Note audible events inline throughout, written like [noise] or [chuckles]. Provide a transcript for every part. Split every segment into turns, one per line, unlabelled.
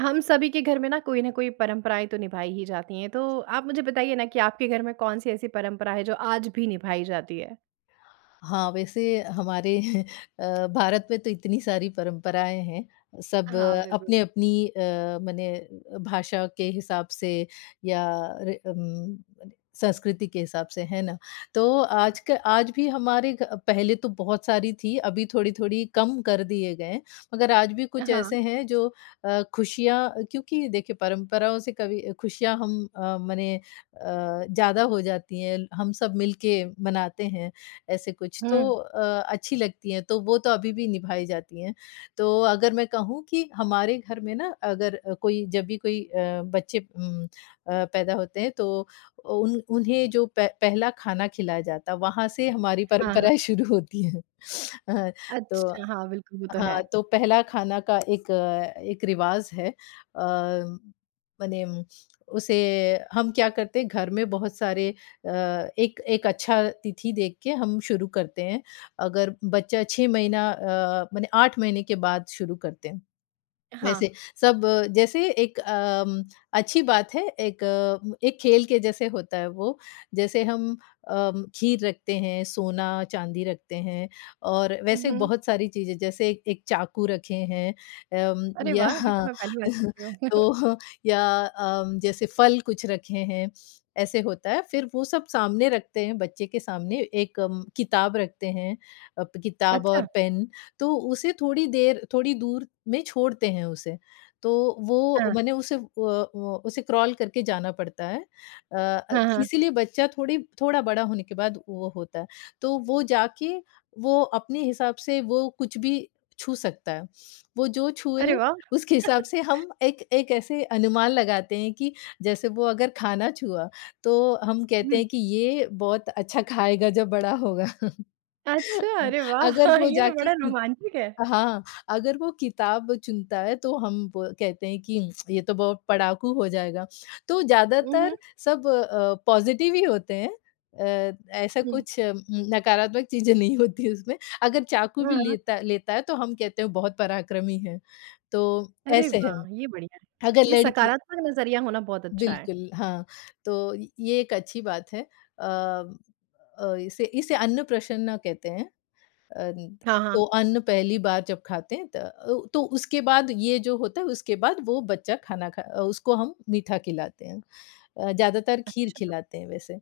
हम सभी के घर में न कोई न कोई परंपराएँ तो निभाई ही जाती हैं। तो आप मुझे बताइए ना कि आपके घर में कौन-सी ऐसी परंपरा है, जो आज भी निभाई जाती है?
हाँ, वैसे हमारे [chuckles] अ, भारत में तो इतनी सारी परंपराएँ हैं। सब
हाँ, बिल्कुल।
अपनी-अपनी अ, मने भाषा के हिसाब से, या रे उम संस्कृति के हिसाब से, है ना? तो आज का आज भी हमारे अ, पहले तो बहुत सारी थी, अभी थोड़ी-थोड़ी कम कर दिए गए। मगर आज भी कुछ
हाँ।
ऐसे हैं, जो अ, खुशियाँ क्योंकि देखिए परंपराओं से कभी खुशियाँ हम अ, मने अ, ज़्यादा हो जाती हैं। हम सब मिलके मनाते हैं ऐसे कुछ, तो
हुँ।
अ, अच्छी लगती हैं, तो वो तो अभी भी निभाई जाती हैं। तो अगर मैं कहूँ कि हमारे घर में ना अगर अ, कोई जब भी कोई अ, बच्चे उम अ, पैदा होते हैं, तो उन उन्हें जो पह पहला खाना खिलाया जाता वहाँ से हमारी
हाँ, हाँ।
परंपराएँ शुरू होती हैं। हाँ तो
अच्छा हाँ, बिल्कुल। वो तो है।
हाँ। तो पहला खाना का एक एक रिवाज़ है। अ, मने उसे हम क्या करते हैं, घर में बहुत सारे अ, एक एक अच्छा तिथि देख के हम शुरू करते हैं। अगर बच्चा 6 महीना अ, मने 8 महीने के बाद शुरू करते हैं। वैसे
हाँ।
सब जैसे एक अ, म अच्छी बात है, एक एक खेल के जैसे होता है वो। जैसे हम अ, खीर रखते हैं, सोना-चांदी रखते हैं। और
हुँ,
वैसे
हुँ।
बहुत सारी चीज़ें, जैसे ए 1 चाकू रखे हैं उम,
अरे वाह! ये तो
यहाँ
मैं पहली बार सुन रही हूँ। [chuckles]
तो या अ, जैसे फल कुछ रखे हैं, ऐसे होता है। फ़िर वो सब सामने रखते हैं, बच्चे के सामने एक अम किताब रखते हैं, किताब और
अच्छा।
पेन। तो उसे थोड़ी देर थोड़ी दूर में छोड़ते हैं उसे। तो वो
हाँ।
मने उसे, उ उ उसे क्रॉल करके जाना पड़ता है। अ अ,
हाँ, हाँ।
इसीलिए बच्चा थोड़ी थोड़ा बड़ा होने के बाद वो होता है। तो वो जाके, वो अपने हिसाब से, वो कुछ भी छू सकता है। वो जो छुए,
अरे वाह!
उसके हिसाब से
[laughs]
हम एक एक ऐसी अनुमान लगाते हैं कि जैसे वो अगर खाना छुआ, तो हम कहते
हुँ।
हैं कि ये बहुत अच्छा खाएगा जब बड़ा होगा। [laughs]
अच्छा। अरे वाह!
अगर वो
ये तो
जाके
बड़ा रोमांचिक है।
हाँ। अगर वो किताब चुनता है, तो हम व कहते हैं कि ये तो बहुत पढ़ाकू हो जाएगा। तो
ऊँ, हुँ।
ज़्यादातर सब अ, पॉज़िटिव ही होते हैं। अ, ऐसा
हुँ।
कुछ उम नकारात्मक चीज़ें नहीं होती उसमें। अगर चाकू भी
अ।
लेता लेता है, तो हम कहते हैं बहुत पराक्रमी है। तो
अरे
ऐसे
वाह!
हैं।
ये बढ़िया है।
अगर
ये
लड़की
सकारात्मक नज़रिया होना बहुत अच्छा है।
बिल्कुल, हाँ। तो ये एक अच्छी बात है। अ अ, इसे इसे अन्नप्राशन कहते हैं। अ,
हाँ, हाँ।
तो अन्न पहली बार जब खाते हैं, त ओ तो उसके बाद ये जो होता है, उसके बाद वो बच्चा खाना, खा उसको हम मीठा खिलाते हैं। अ, ज़्यादातर खीर
अच्छा।
खिलाते हैं वैसे।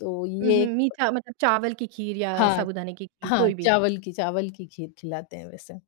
तो ये
उहुँ।
एक
मीठा मतलब, चावल की खीर या
हाँ।
साबूदाने की खीर,
हाँ
कोई भी।
चावल की चावल की खीर खिलाते हैं वैसे।